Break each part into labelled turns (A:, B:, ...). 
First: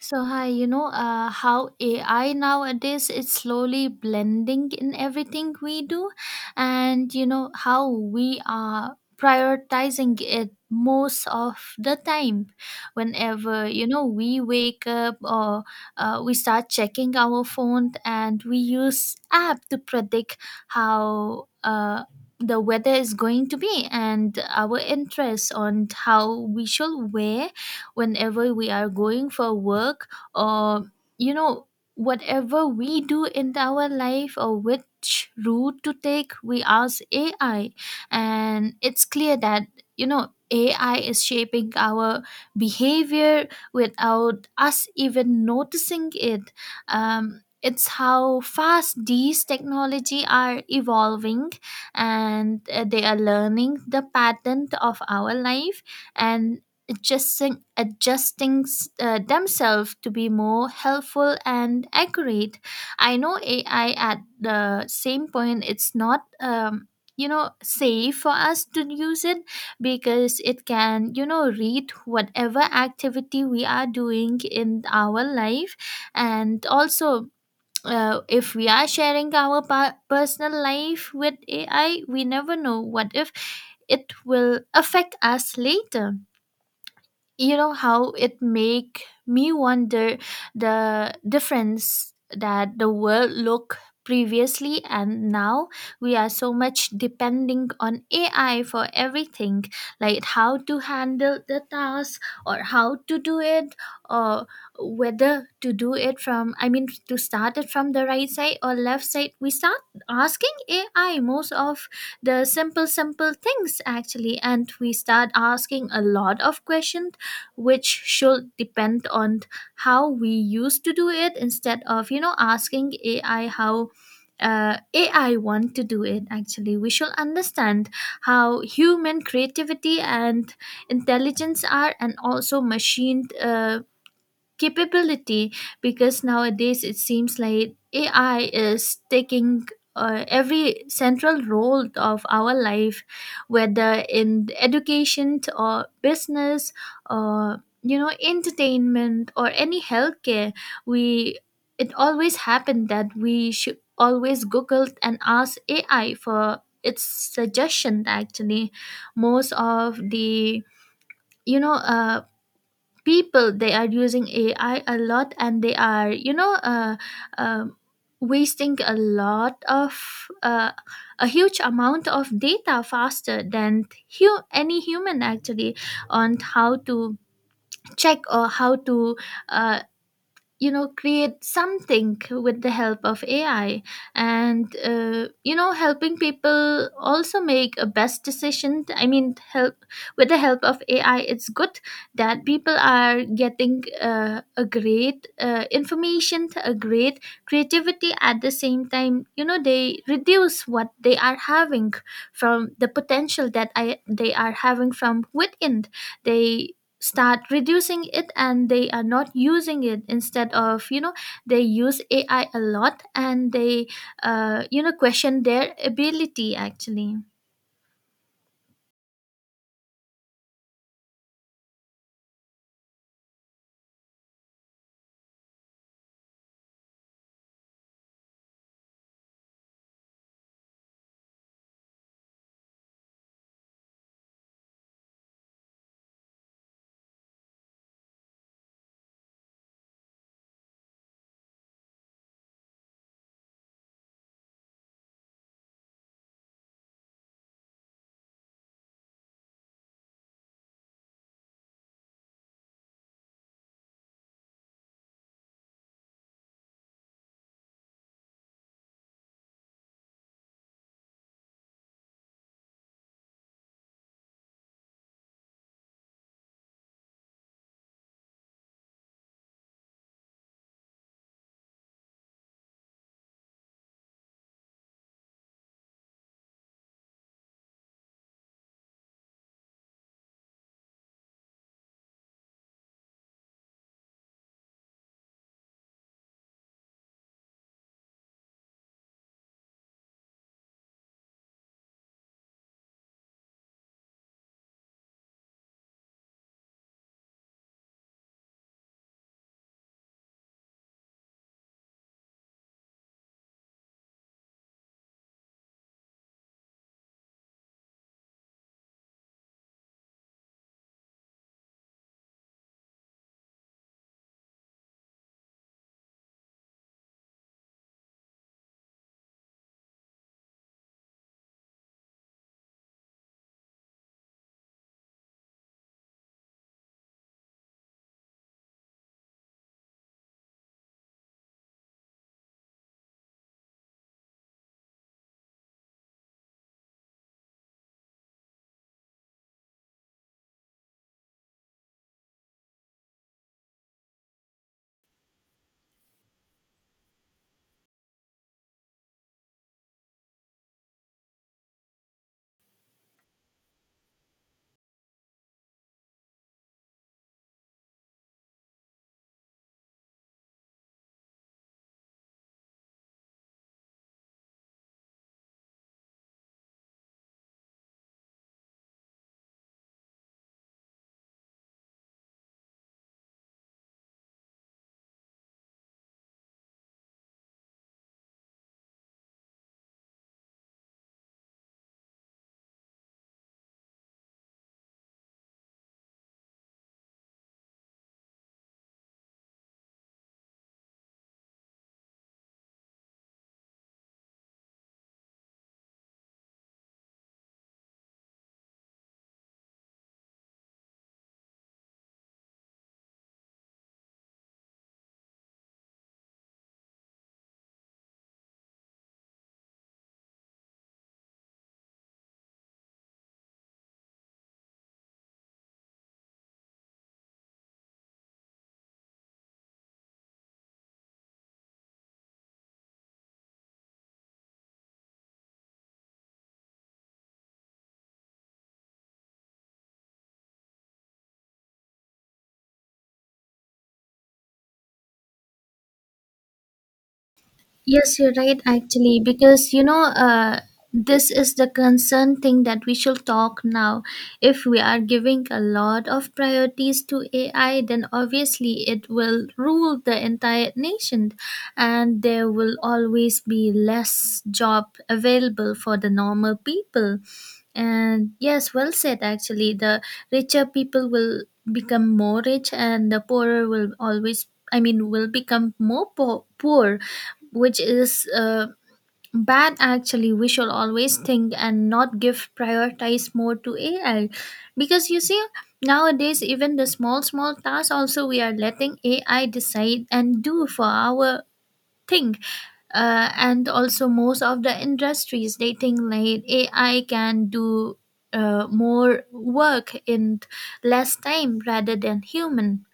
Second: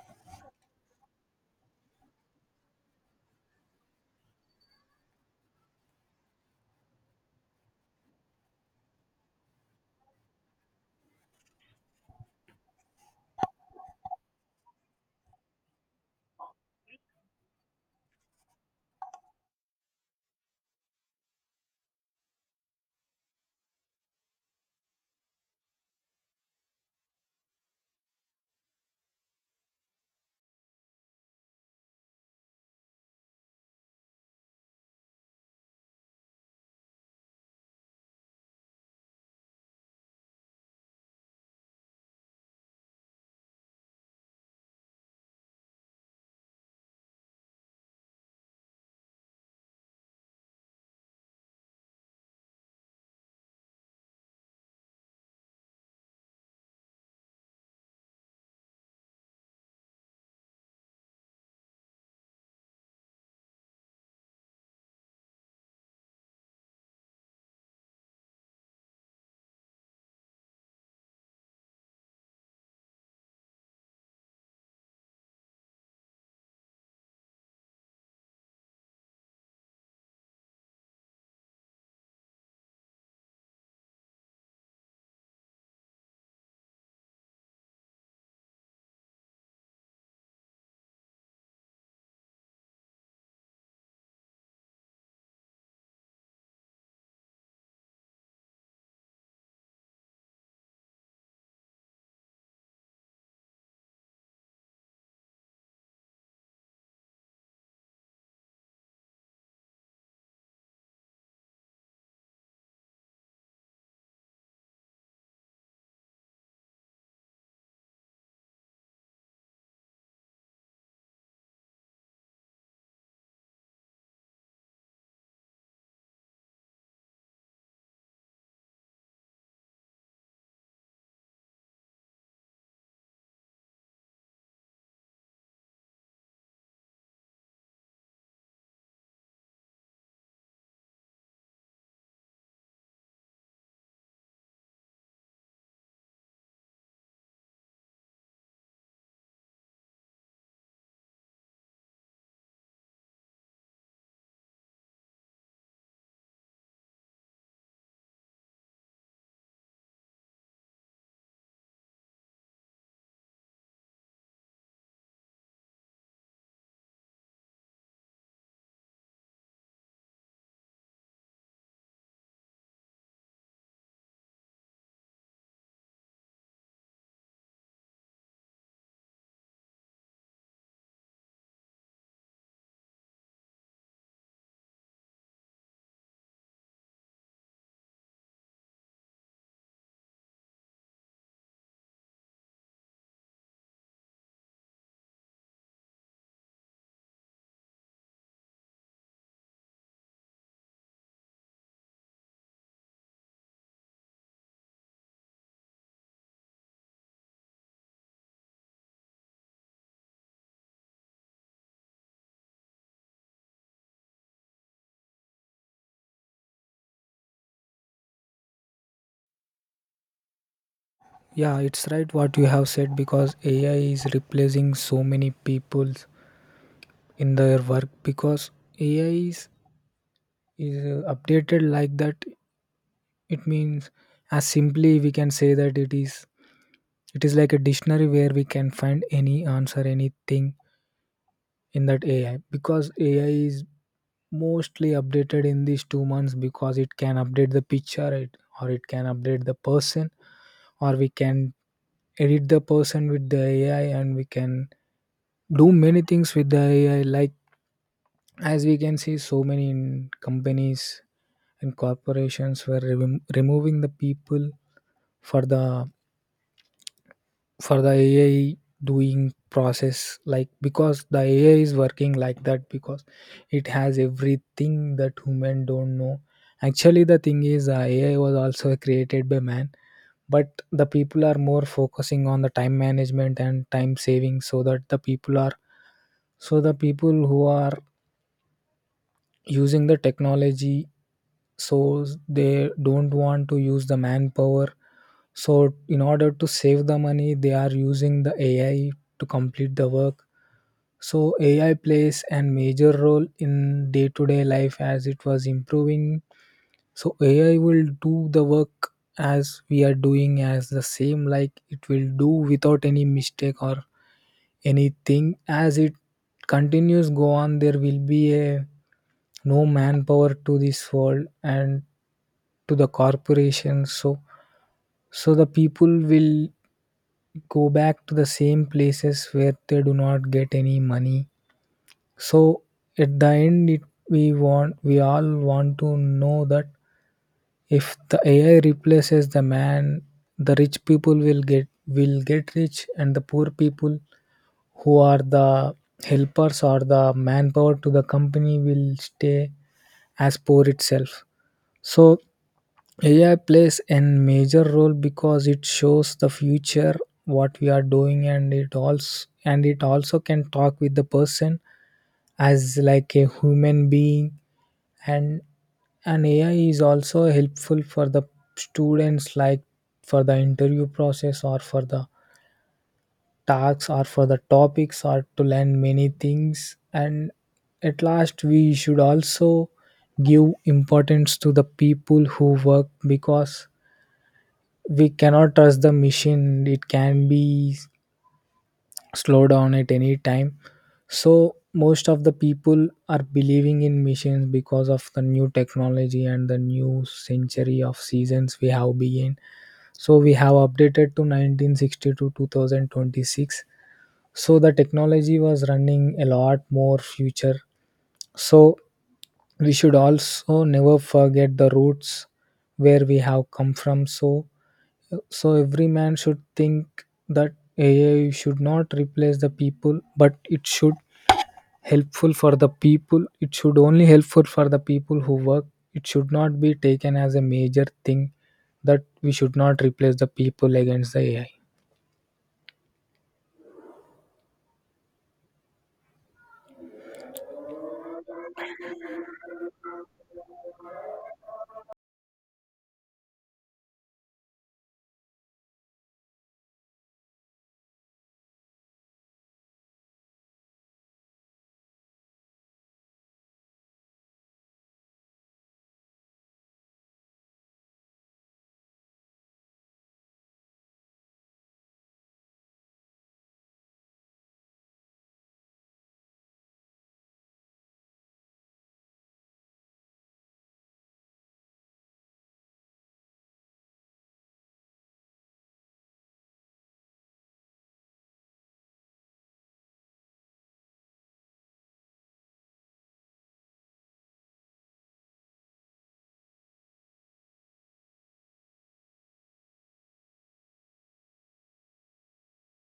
A: So hi, how AI nowadays is slowly blending in everything we do, and you know how we are prioritizing it most of the time. Whenever we wake up or we start checking our phone, and we use app to predict how the weather is going to be and our interest on how we should wear whenever we are going for work or you know whatever we do in our life, or which route to take, we ask ai. And it's clear that ai is shaping our behavior without us even noticing it. It's how fast these technology are evolving, and they are learning the pattern of our life and adjusting themselves to be more helpful and accurate. I know AI at the same point, it's not. Safe for us to use it because it can read whatever activity we are doing in our life, and also if we are sharing our personal life with ai, we never know what if it will affect us later. You know, how it make me wonder the difference that the world look previously and now. We are so much depending on ai for everything, like how to handle the task or how to do it, or whether to do it from, I mean, to start it from the right side or left side, we start asking ai most of the simple simple things actually, and we start asking a lot of questions which should depend on how we used to do it instead of asking ai how ai want to do it. Actually, we should understand how human creativity and intelligence are, and also machine capability, because nowadays it seems like AI is taking every central role of our life, whether in education or business or entertainment or any healthcare. We it always happened that we should always Google and ask AI for its suggestion. Actually, most of the you know uh, people, they are using ai a lot, and they are um wasting a lot of a huge amount of data faster than any human actually, on how to check or how to uh, create something with the help of ai. And helping people also make a best decision, I mean, help with the help of ai, it's good that people are getting a great information, a great creativity. At the same time, you know, they reduce what they are having from the potential that they are having from within. They start reducing it and they are not using it. Instead of, you know, they use ai a lot, and they you know, question their ability actually.
B: Yeah, it's right what you have said because AI is replacing so many people in their work because AI is updated like that. It means, as simply we can say, that it is like a dictionary where we can find any answer, anything in that AI, because AI is mostly updated in these 2 months because it can update the picture, it, or it can update the person, or we can edit the person with the AI, and we can do many things with the AI. Like, as we can see, so many in companies and corporations were removing the people for the AI doing process. Like, because the AI is working like that, because it has everything that human don't know. Actually, the thing is, AI was also created by man, but the people are more focusing on the time management and time saving, so that the people who are using the technology, so they don't want to use the manpower, so in order to save the money they are using the ai to complete the work. So ai plays a major role in day to day life as it was improving. So ai will do the work as we are doing, as the same, like it will do without any mistake or anything. As it continues go on, there will be a no manpower to this world and to the corporations, so so the people will go back to the same places where they do not get any money. So at the end, we all want to know that if the ai replaces the man, the rich people will get rich and the poor people who are the helpers or the manpower to the company will stay as poor itself. So ai plays a major role because it shows the future what we are doing, and it also can talk with the person as like a human being. And an ai is also helpful for the students, like for the interview process or for the tasks or for the topics or to learn many things. And at last, we should also give importance to the people who work, because we cannot trust the machine, it can be slow down at any time. So most of the people are believing in machines because of the new technology and the new century of seasons we have begun. So we have updated to 1960 to 2026, so the technology was running a lot more future. So we should also never forget the roots where we have come from. So so every man should think that ai should not replace the people, but it should helpful for the people, it should only helpful for the people who work. It should not be taken as a major thing, that we should not replace the people against the ai.
A: Yes, you're right, actually, because this is the concern thing that we should talk now. If we are giving a lot of priorities to AI, then obviously it will rule the entire nation, and there will always be less job available for the normal people. And yes, well said, actually. The richer people will become more rich, and the poorer will always, I mean, will become more poor, which is bad actually. We should always think and not give prioritize more to ai, because you see, nowadays even the small small tasks also we are letting ai decide and do for our thing. And also, most of the industries, they think like ai can do more work in less time rather than human.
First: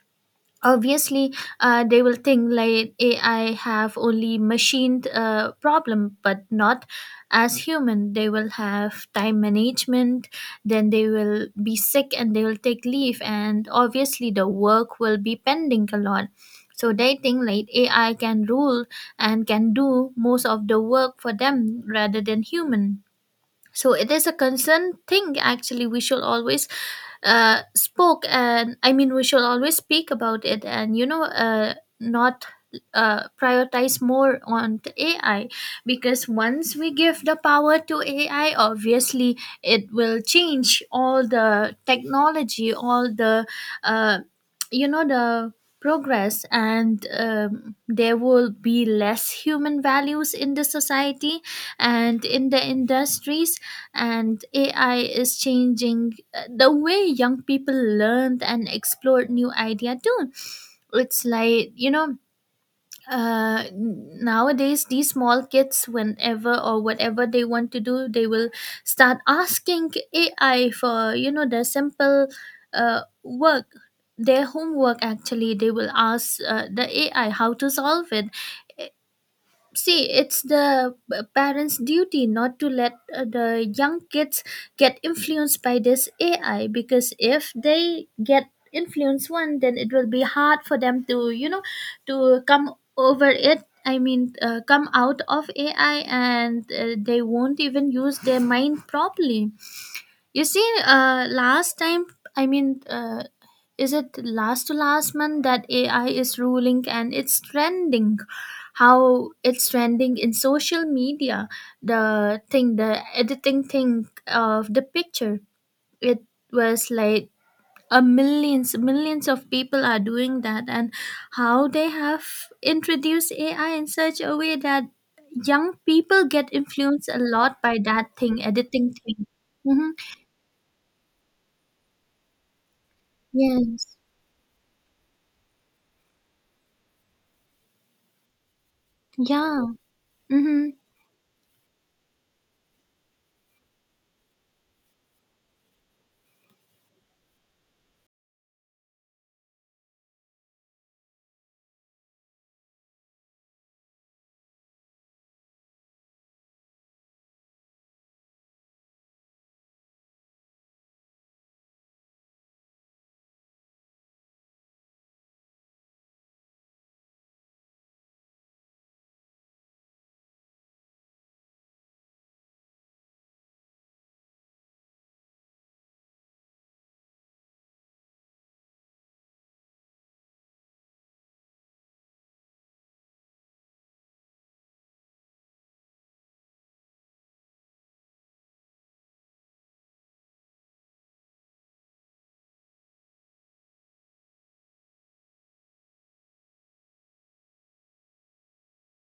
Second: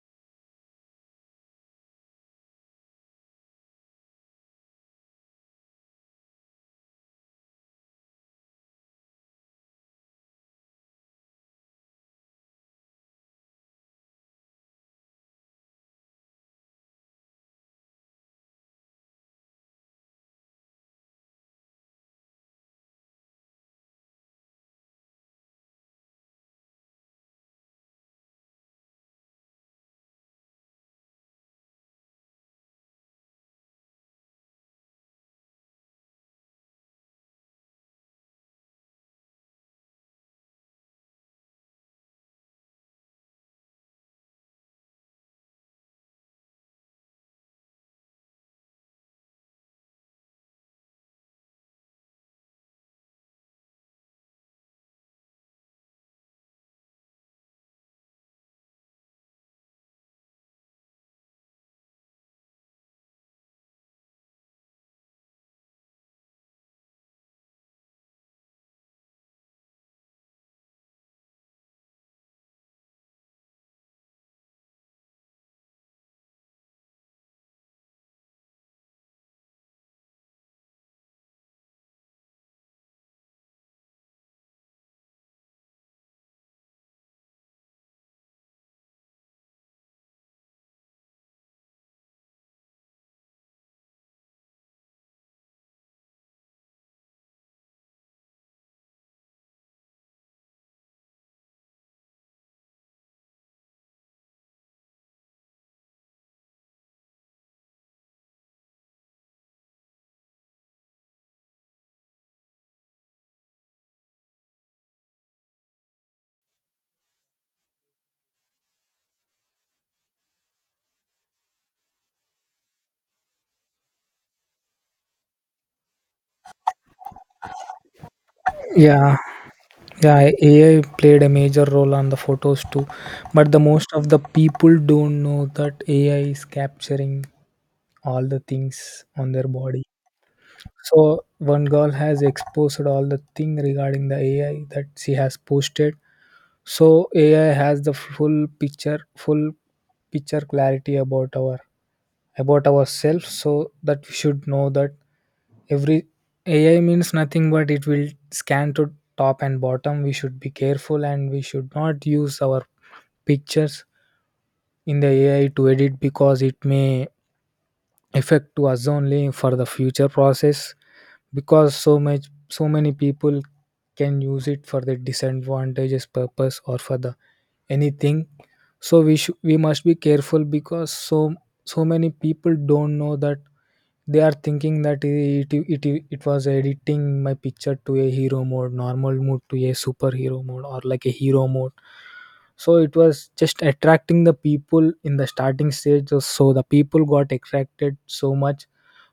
A: Obviously, they will think like ai have only machined problem, but not as human. They will have time management, then they will be sick and they will take leave, and obviously the work will be pending a lot. So they think like ai can rule and can do most of the work for them rather than human. So it is a concern thing actually. We should always spoke and, I mean, we should always speak about it, and not prioritize more on the AI. Because once we give the power to AI, obviously it will change all the technology, all the uh, the progress, and there will be less human values in the society and in the industries. And AI is changing the way young people learned and explored new idea too. It's like, nowadays these small kids, whenever or whatever they want to do, they will start asking ai for, you know, the simple work, their homework actually. They will ask the ai how to solve it. See, it's the parents duty not to let the young kids get influenced by this ai, because if they get influenced one, then it will be hard for them to, you know, to come over it, I mean, come out of ai, and they won't even use their mind properly. You see, last time, I mean, uh, is it last to last month that AI is ruling and it's trending? How it's trending in social media, the thing, the editing thing of the picture. It was like a millions, millions of people are doing that, and how they have introduced AI in such a way that young people get influenced a lot by that thing, editing
B: Yeah,
A: thing. Hmm.
B: yeah, ai played a major role on the photos too, but the most
A: Yes.
B: of the people don't know that ai is capturing all the things on their
A: Yeah.
B: body.
A: Mm-hmm.
B: So one girl has exposed all the thing regarding the AI that she has posted. So AI has the full picture clarity about our, about ourselves. So that we should know that every AI means nothing, but it will scan to top and bottom. We should be careful and we should not use our pictures in the AI to edit, because it may affect to us only for the future process, because so many people can use it for their disadvantageous purpose or for the anything. So we should, we must be careful, because so so many people don't know that, they are thinking that it was editing my picture to a hero mode, normal mode, to a superhero mode, or like a hero mode. So it was just attracting the people in the starting stage. So the people got attracted so much.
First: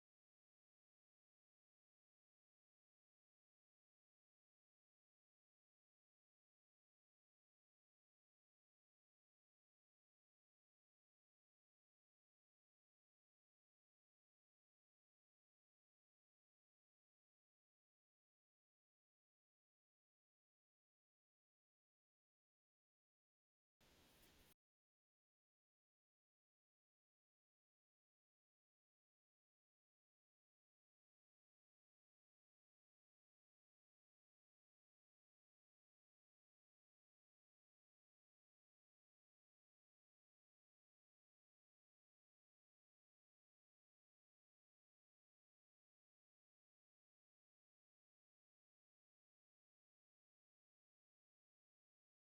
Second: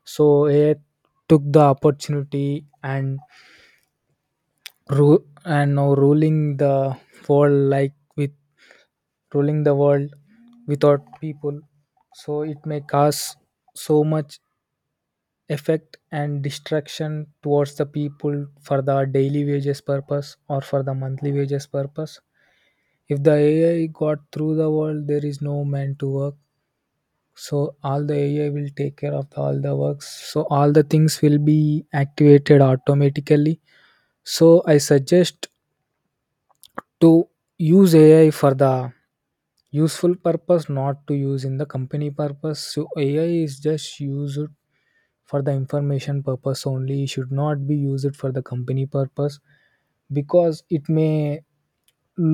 B: So it took the opportunity and now ruling the world, like, with ruling the world without people. So it may cause so much effect and distraction towards the people for the daily wages purpose or for the monthly wages purpose. If the ai got through the world, there is no man to work. So all the ai will take care of all the works, so all the things will be activated automatically. So I suggest to use ai for the useful purpose, not to use in the company purpose. So ai is just used for the information purpose only, it should not be used for the company purpose, because it may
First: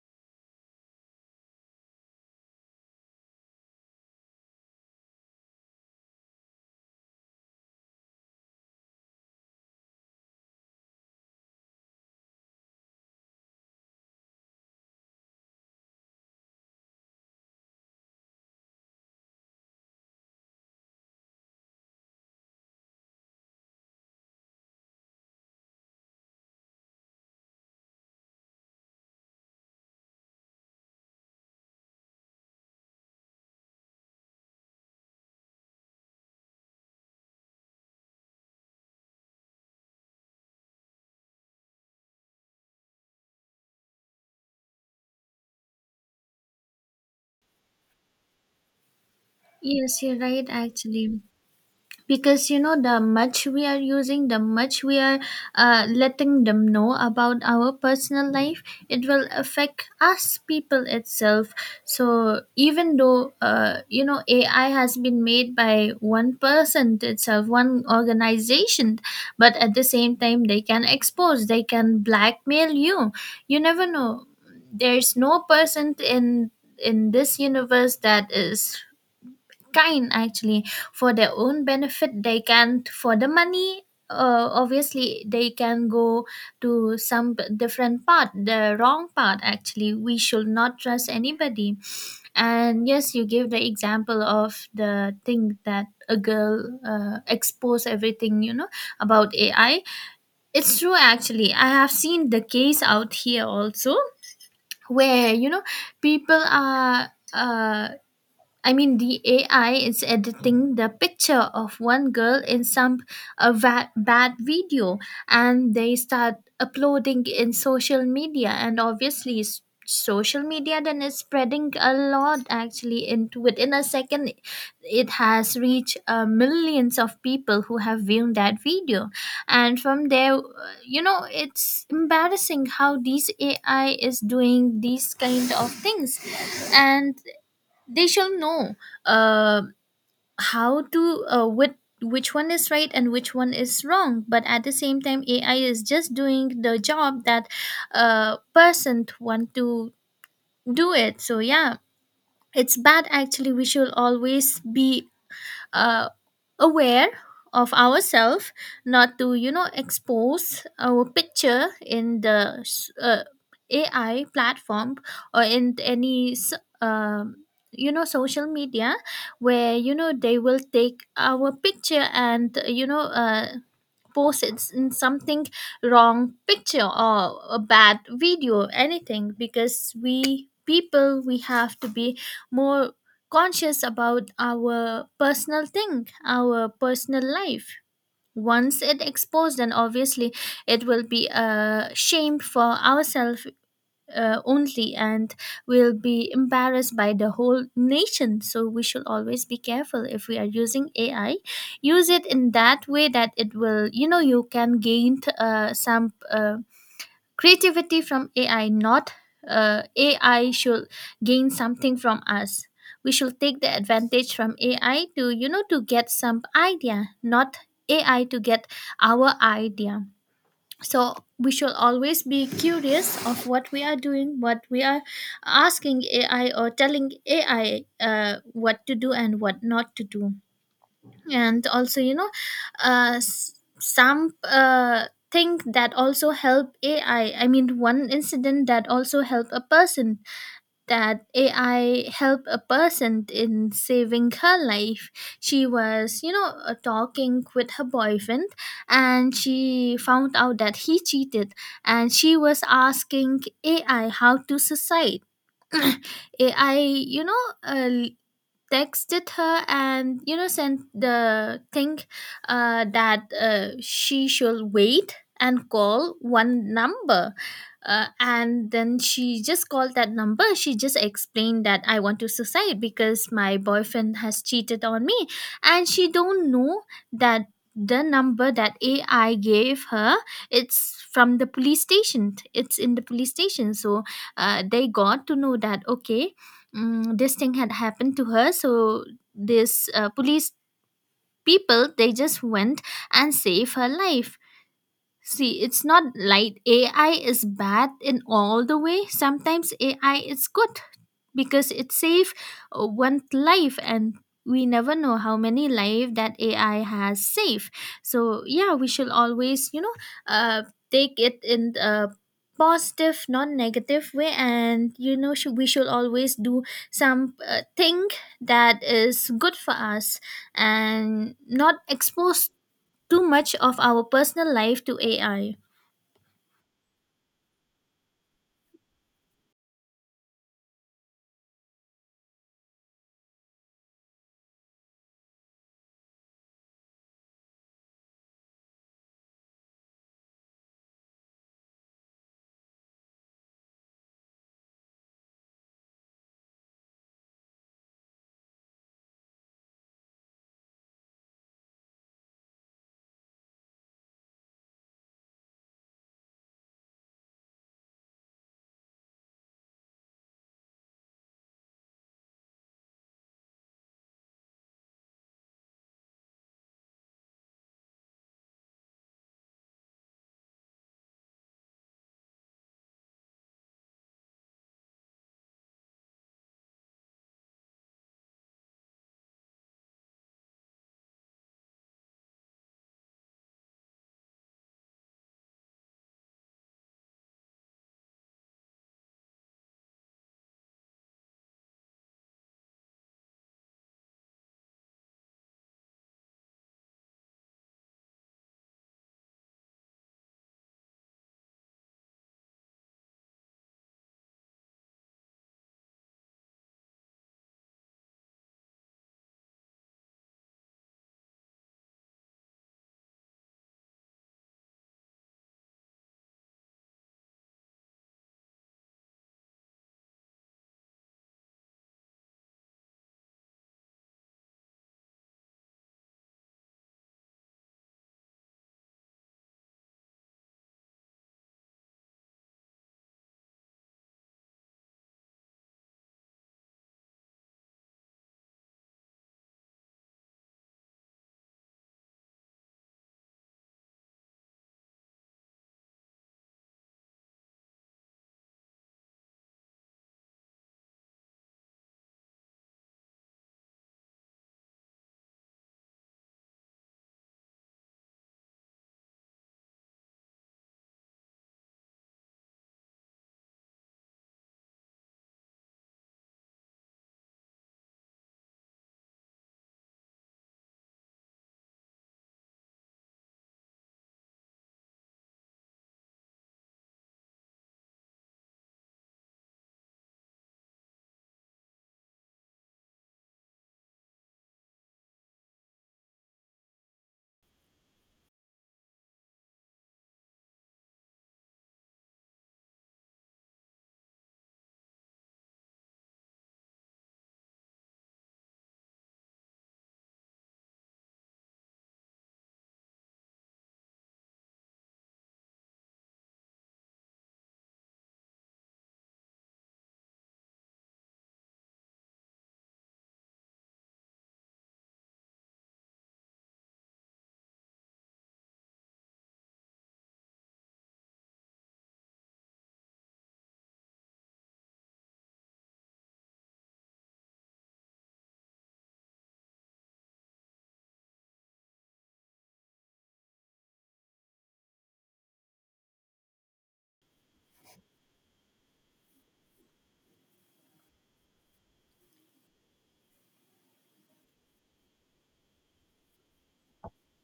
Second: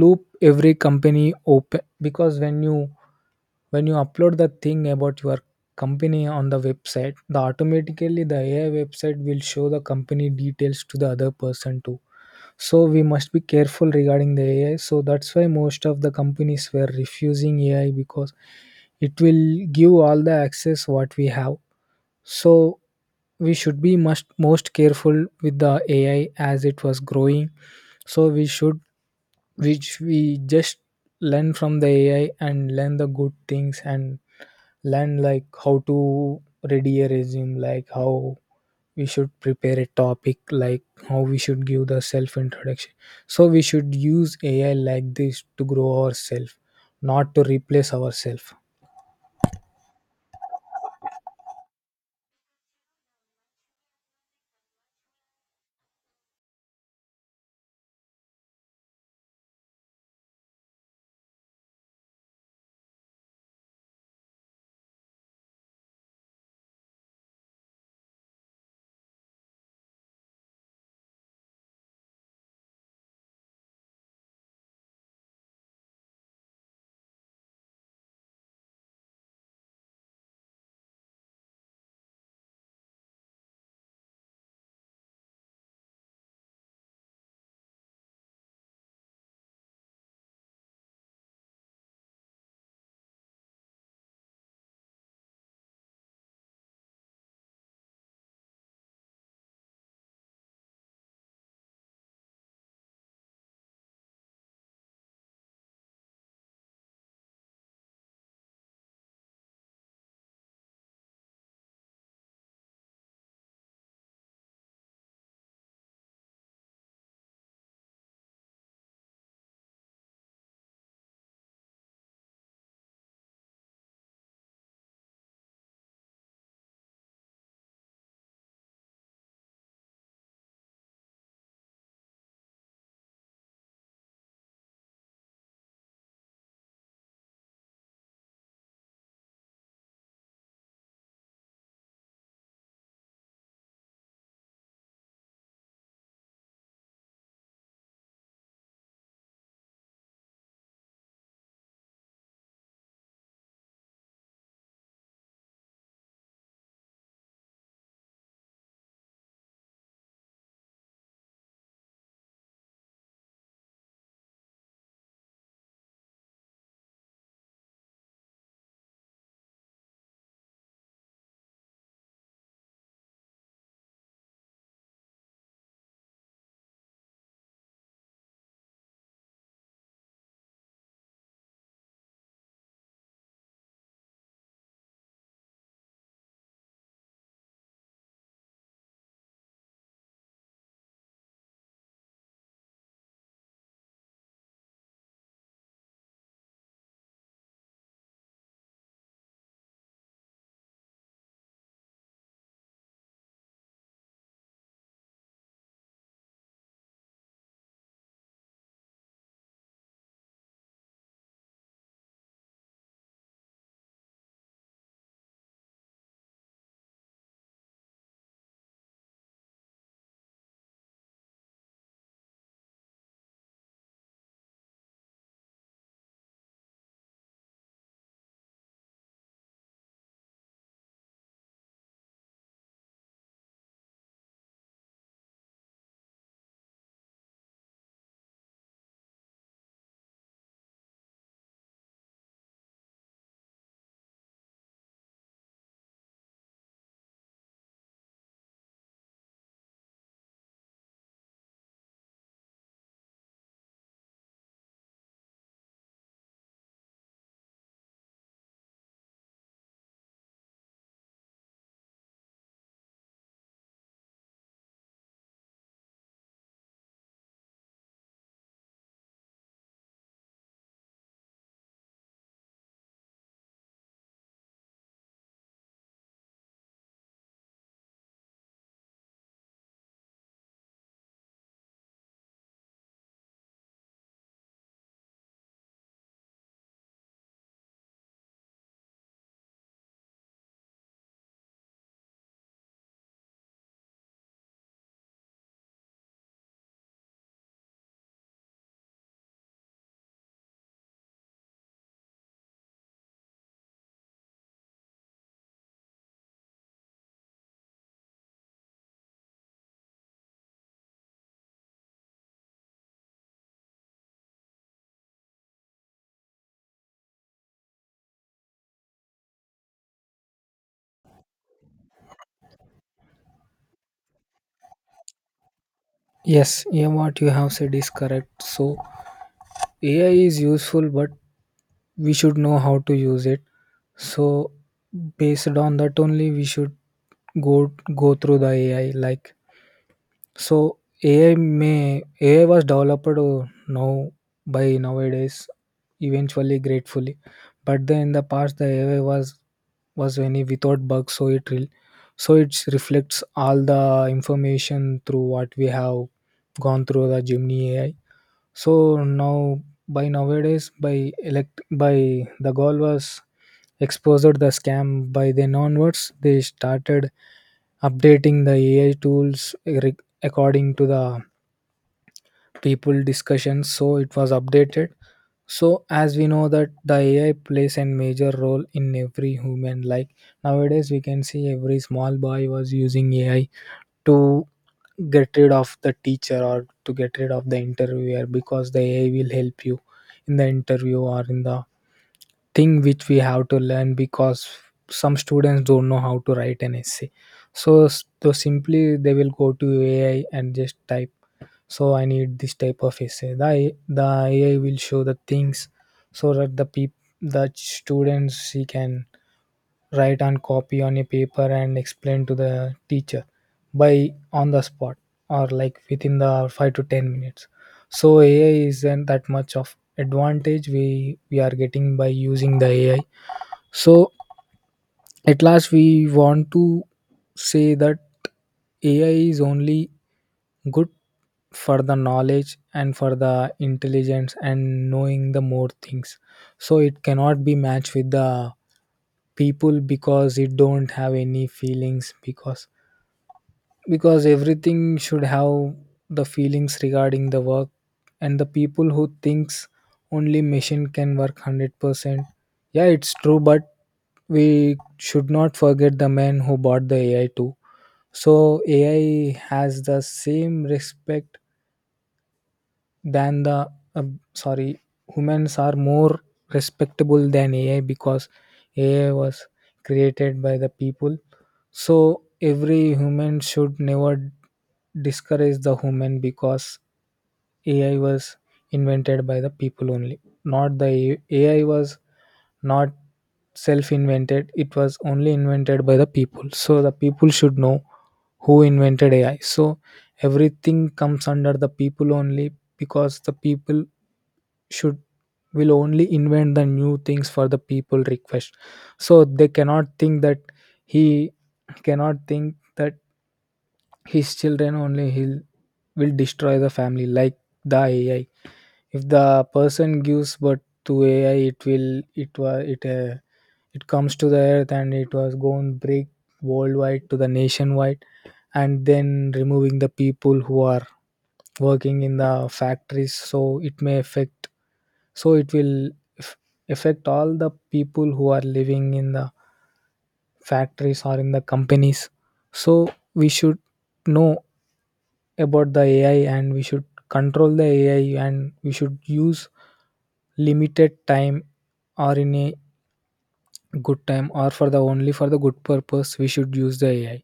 B: loop every company open. Because when you upload the thing about your company on the website, the automatically the ai website will show the company details to the other person too. So we must be careful regarding the ai, so that's why most of the companies were refusing ai, because it will give all the access what we have. So we should be must most careful with the ai as it was growing. So we should, which we just learn from the ai and learn the good things, and learn like how to ready a resume, like how we should prepare a topic, like how we should give the self introduction. So we should use ai like this to grow ourselves, not to replace ourselves.
A: Yes, you're right, actually. Because you know, the much we are using, the much we are letting them know about our personal life, it will affect us people itself. So even though, ai has been made by one person itself, one organization, but at the same time they can expose, they can blackmail you. You never know. There's no person in this universe that is kind actually. For their own benefit, they can, for the money, obviously they can go to some different path, the wrong path. Actually, we should not trust anybody. And yes, you give the example of the thing that a girl expose everything, you know, about ai. It's true actually, I have seen the case out here also, where you know people are I mean, the AI is editing the picture of one girl in some a bad video, and they start uploading in social media, and obviously, social media then is spreading a lot actually. Into within a second, it has reached millions of people who have viewed that video. And from there, you know, it's embarrassing how these ai is doing these kind of things. And they shall know uh, how to with which one is right and which one is wrong. But at the same time, ai is just doing the job that person want to do it. So yeah, it's bad actually. We should always be uh, aware of ourselves, not to, you know, expose our picture in the uh, ai platform or in any um you know, social media, where you know they will take our picture and you know posts in something, wrong picture or a bad video, anything. Because we people, we have to be more conscious about our personal thing, our personal life. Once it exposed and obviously it will be a shame for ourselves only, and we'll be embarrassed by the whole nation. So we should always be careful. If we are using ai, use it in that way that it will, you know, you can gain some creativity from ai, not ai should gain something from us. We should take the advantage from ai to, you know, to get some idea, not ai to get our idea. So we should always be curious of what we are doing, what we are asking ai or telling ai what to do and what not to do. And also, you know, s- some thing that also help ai, I mean, one incident that also help a person, that AI helped a person in saving her life. She was, talking with her boyfriend, and she found out that he cheated, and she was asking AI how to suicide. AI, texted her and you know sent the thing that she should wait and call one number. And then she just called that number, she just explained that I want to suicide because my boyfriend has cheated on me. And she don't know that the number that ai gave her, it's from the police station, it's in the police station. So they got to know that okay, this thing had happened to her. So this police people, they just went and saved her life. See, it's not like AI is bad in all the way. Sometimes AI is good because it saves one life, and we never know how many life that AI has saved. So yeah, we should always, uh, take it in a positive, non-negative way. And you know, we should always do some thing that is good for us, and not expose too much of our personal life to AI.
B: Yes, yeah, what you have said is correct. So AI is useful, but we should know how to use it. So based on that only, we should go go through the AI. Like, so AI may, AI was developed now by nowadays, eventually, gratefully, but then in the past the AI was any without bugs so it reflects all the information through what we have gone through the Gemini AI. So now by nowadays, by elect by the goal was exposed the scam, by then onwards they started updating the AI tools, according to the people discussions, so it was updated. So as we know that the ai plays a major role in every human, like nowadays we can see every small boy was using ai to get rid of the teacher or to get rid of the interviewer, because the ai will help you in the interview or in the thing which we have to learn, because some students don't know how to write an essay. So so simply they will go to ai and just type, so I need this type of essay, the ai will show the things, so that the students he can write and copy on a paper and explain to the teacher, by on the spot or like within the 5 to 10 minutes. So ai isn't that much of advantage we are getting by using the ai. So at last, we want to say that ai is only good for the knowledge and for the intelligence and knowing the more things. So it cannot be matched with the people, because it don't have any feelings, because everything should have the feelings regarding the work. And the people who thinks only machine can work 100%, yeah it's true, but we should not forget the man who bought the ai too. So ai has the same respect than the, uh, sorry, humans are more respectable than ai, because ai was created by the people. So every human should never discourage the human, because ai was invented by the people only, not the ai was, not self invented, it was only invented by the people. So the people should know who invented ai, so everything comes under the people only, because the people should will only invent the new things for the people request. So they cannot think that he cannot think that his children only he'll will destroy the family, like the ai. If the person gives birth to ai, it will, it was it it comes to the earth and it was going break worldwide to the nationwide, and then removing the people who are working in the factories, so it may affect. So it will f- affect all the people who are living in the factories or in the companies. So we should know about the ai, and we should control the ai, and we should use limited time or in a good time, or for the only for the good purpose we should use the ai.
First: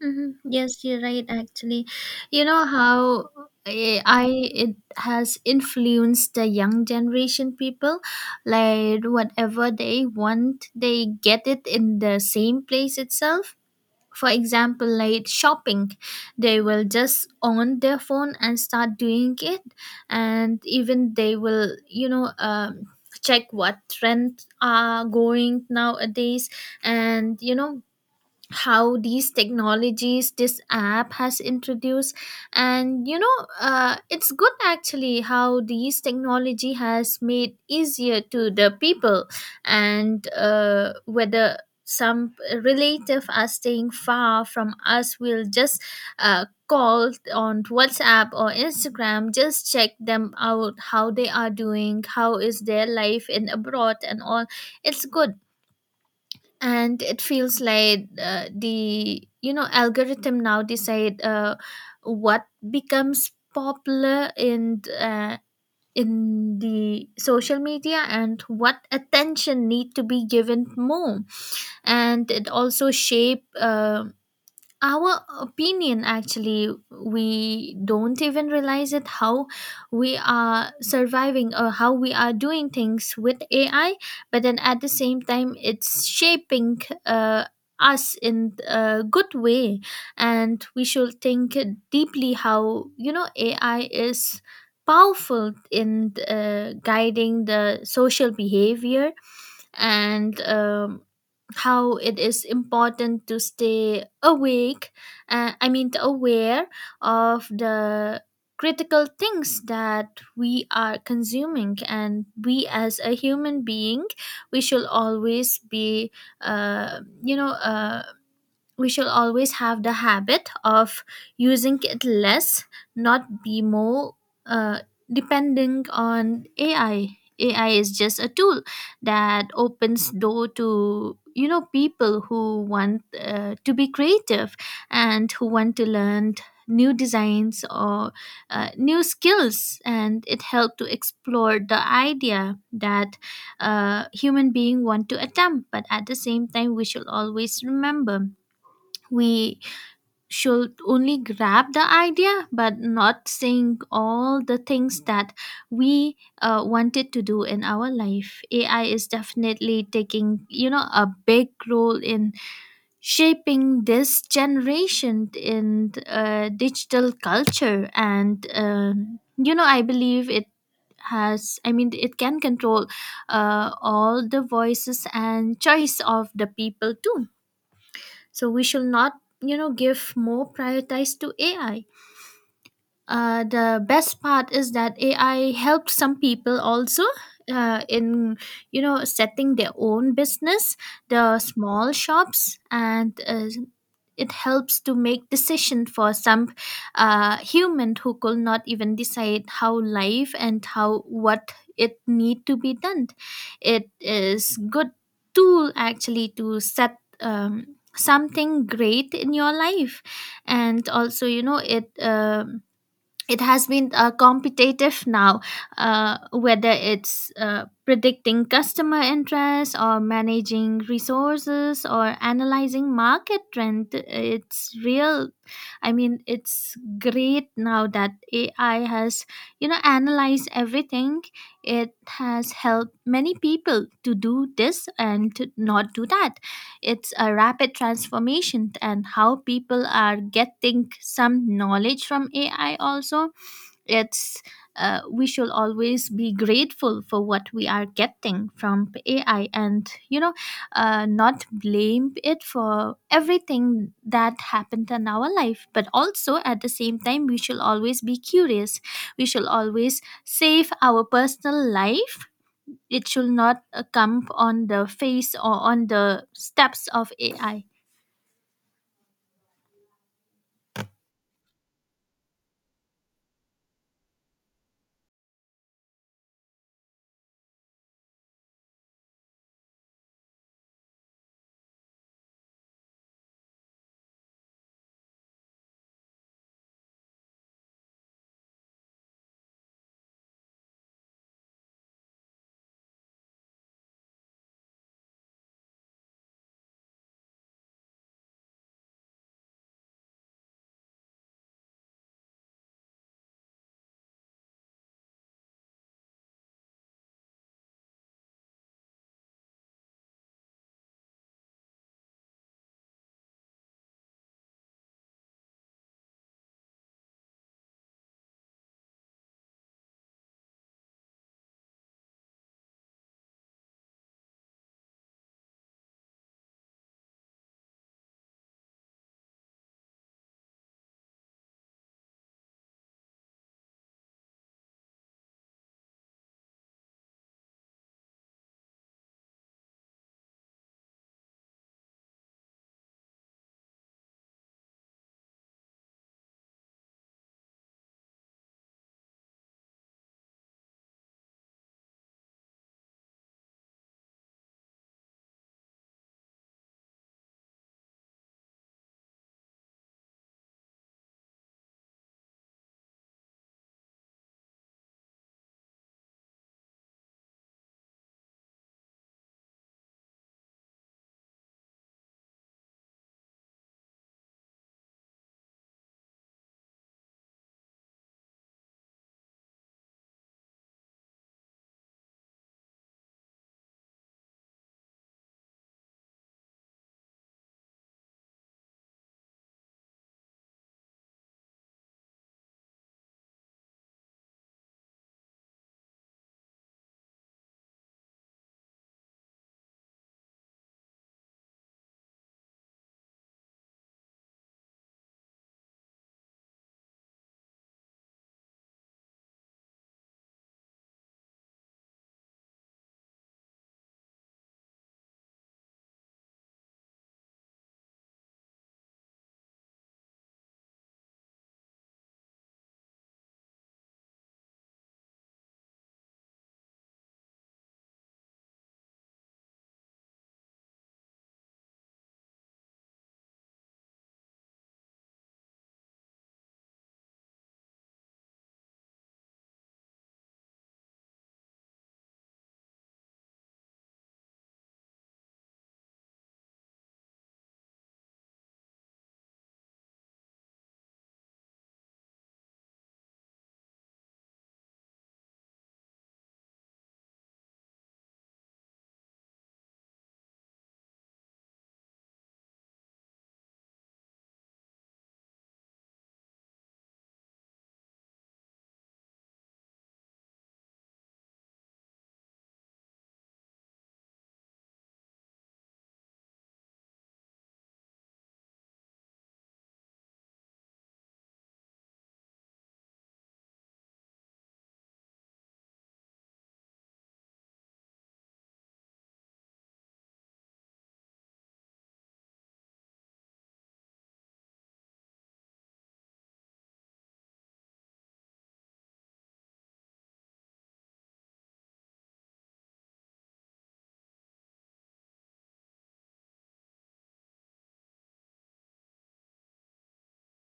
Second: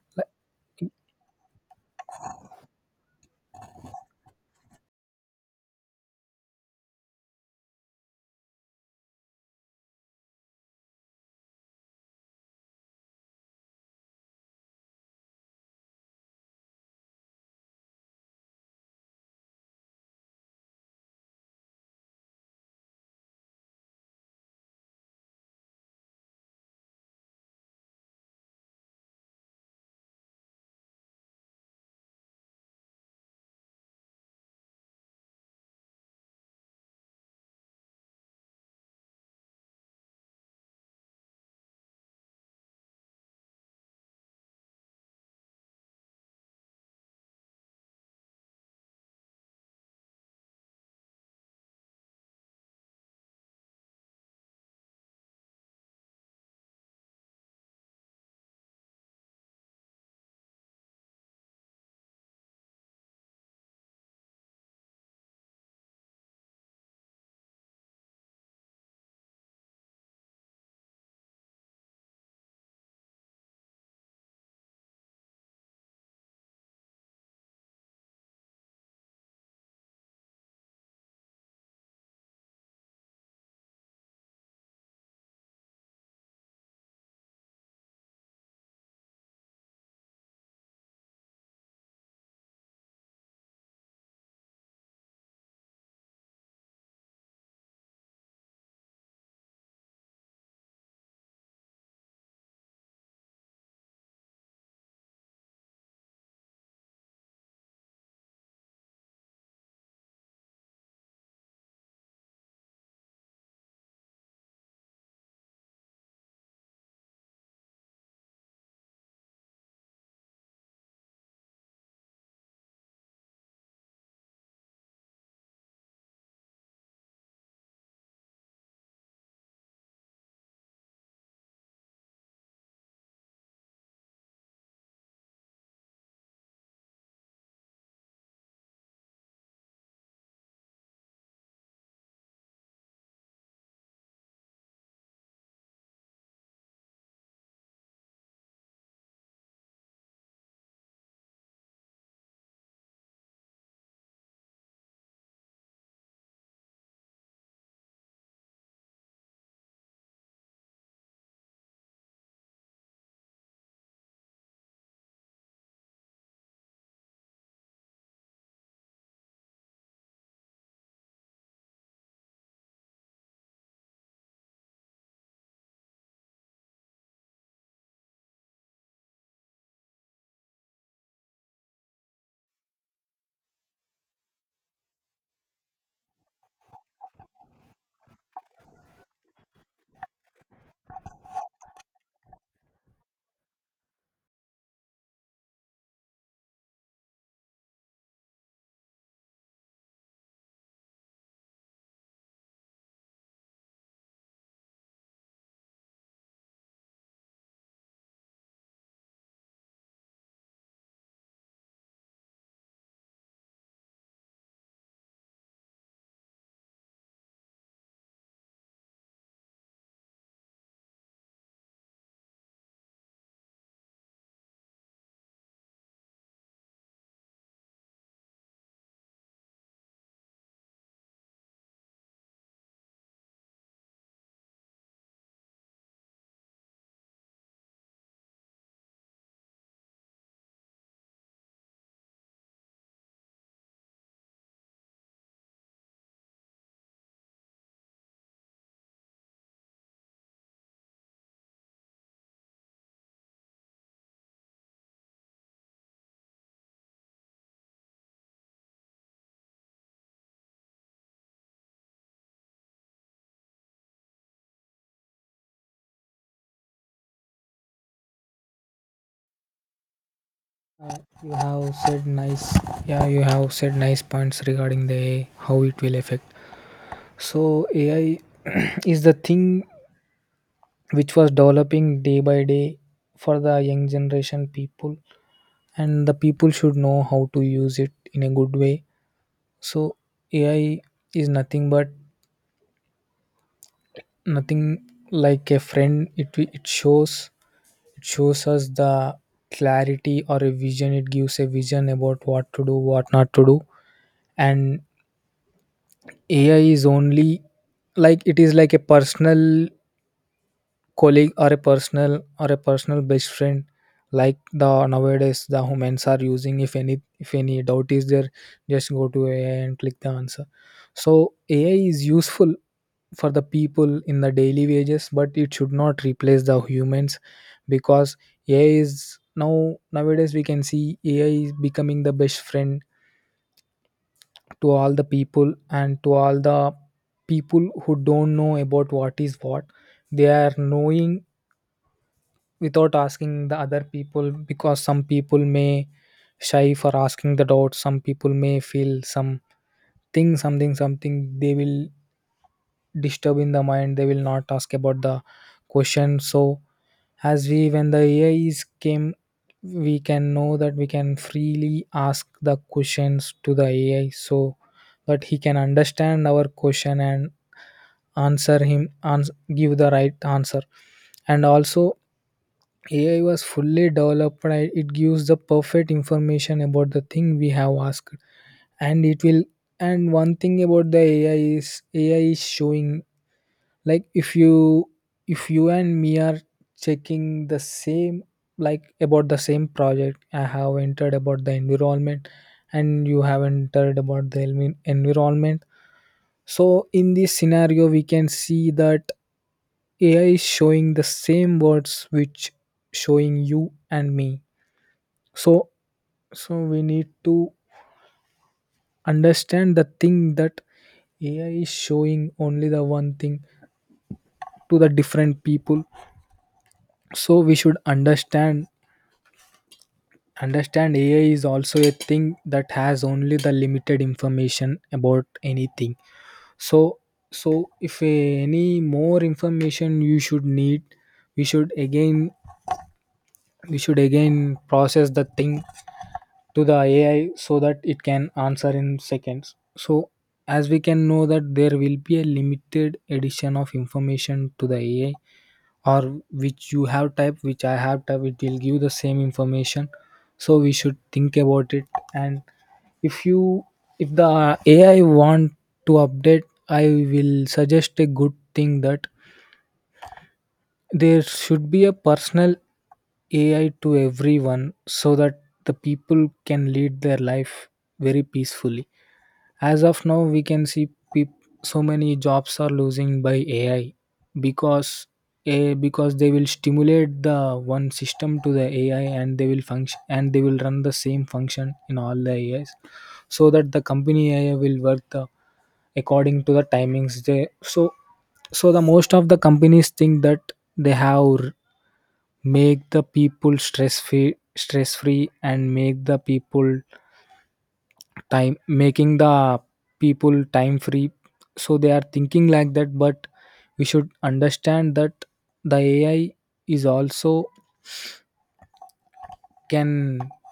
A: Hmm. Yes, you're right. Actually, you know how AI, it has influenced the young generation people. Like whatever they want, they get it in the same place itself. For example, like shopping, they will just on their phone and start doing it. And even they will, check what trends are going nowadays. And you know how these technologies, this app has introduced. And it's good actually how these technology has made easier to the people. And whether some relative are staying far from us, we will just call on WhatsApp or Instagram, just check them out, how they are doing, how is their life in abroad and all. It's good. And it feels like the, you know, algorithm now decide what becomes popular in the social media, and what attention need to be given more. And it also shape our opinion. Actually we don't even realize it, how we are surviving or how we are doing things with AI. But then at the same time, it's shaping uh, us in a good way. And we should think deeply how, you know, AI is powerful in guiding the social behavior. And how it is important to stay awake, I mean aware, of the critical things that we are consuming. And we as a human being, we should always be, uh, you know uh, we should always have the habit of using it less, not be more, uh, depending on AI. AI is just a tool that opens door to, you know, people who want, to be creative, and who want to learn new designs or new skills. And it helped to explore the idea that human being want to attempt. But at the same time, we should always remember, we should only grab the idea, but not saying all the things that we wanted to do in our life. AI is definitely taking, you know, a big role in shaping this generation in digital culture. And you know, I believe it has, I mean it can control all the voices and choice of the people too. So we should not, you know, give more prioritize to AI. The best part is that AI helped some people also, in, you know, setting their own business, the small shops, and it helps to make decision for some human who could not even decide how life and how what it need to be done. It is good tool actually to set. Something great in your life. And also, you know, it it has been competitive now, whether it's predicting customer interest or managing resources or analyzing market trend. It's real. I mean, it's great now that AI has, you know, analyzed everything. It has helped many people to do this and to not do that. It's a rapid transformation. And how people are getting some knowledge from AI also, it's, we should always be grateful for what we are getting from AI. And you know, not blame it for everything that happened in our life. But also at the same time, we should always be curious, we should always save our personal life, it should not come on the face or on the steps of AI.
B: Like, you have said nice, yeah, you have said nice points regarding the ai, how it will affect. So AI is the thing which was developing day by day for the young generation people, and the people should know how to use it in a good way. So AI is nothing but nothing, like a friend, it shows, it shows us the clarity or a vision, it gives a vision about what to do, what not to do. And ai is only like, it is like a personal colleague or a personal best friend. Like, the nowadays the humans are using, if any doubt is there, just go to ai and click the answer. So ai is useful for the people in the daily wages, but it should not replace the humans, because ai is now, nowadays we can see ai is becoming the best friend to all the people, and to all the people who don't know about what is what. They are knowing without asking the other people, because some people may shy for asking the doubt, some people may feel something, something, they will disturb in the mind, they will not ask about the question. So as we, when the ai is came, we can know that we can freely ask the questions to the ai, so that he can understand our question and answer him, ans- give the right answer. And also, AI was fully developed. It gives the perfect information about the thing we have asked, and it will. And one thing about the AI is, AI is showing, like if you, if you and me are checking the same, like about the same project, I have entered about the environment, and you have entered about the environment. So in this scenario, we can see that AI is showing the same words, which showing you and me. So, so we need to understand the thing that AI is showing only the one thing to the different people. So we should understand AI is also a thing that has only the limited information about anything. So so if any more information you should need, we should again we should again process the thing to the ai, so that it can answer in seconds. So as we can know that there will be a limited addition of information to the ai, or which you have typed, which I have typed, it will give the same information. So we should think about it. And if you, if the ai want to update, I will suggest a good thing that there should be a personal ai to everyone, so that the people can lead their life very peacefully. As of now we can see, so many jobs are losing by ai, because, a because they will stimulate the one system to the ai, and they will function and they will run the same function in all the ais, so that the company AI will work the according to the timings they. So so the most of the companies think that they have, make the people stress free, stress free, and make the people time, making the people time free. So they are thinking like that, but we should understand that the ai is also can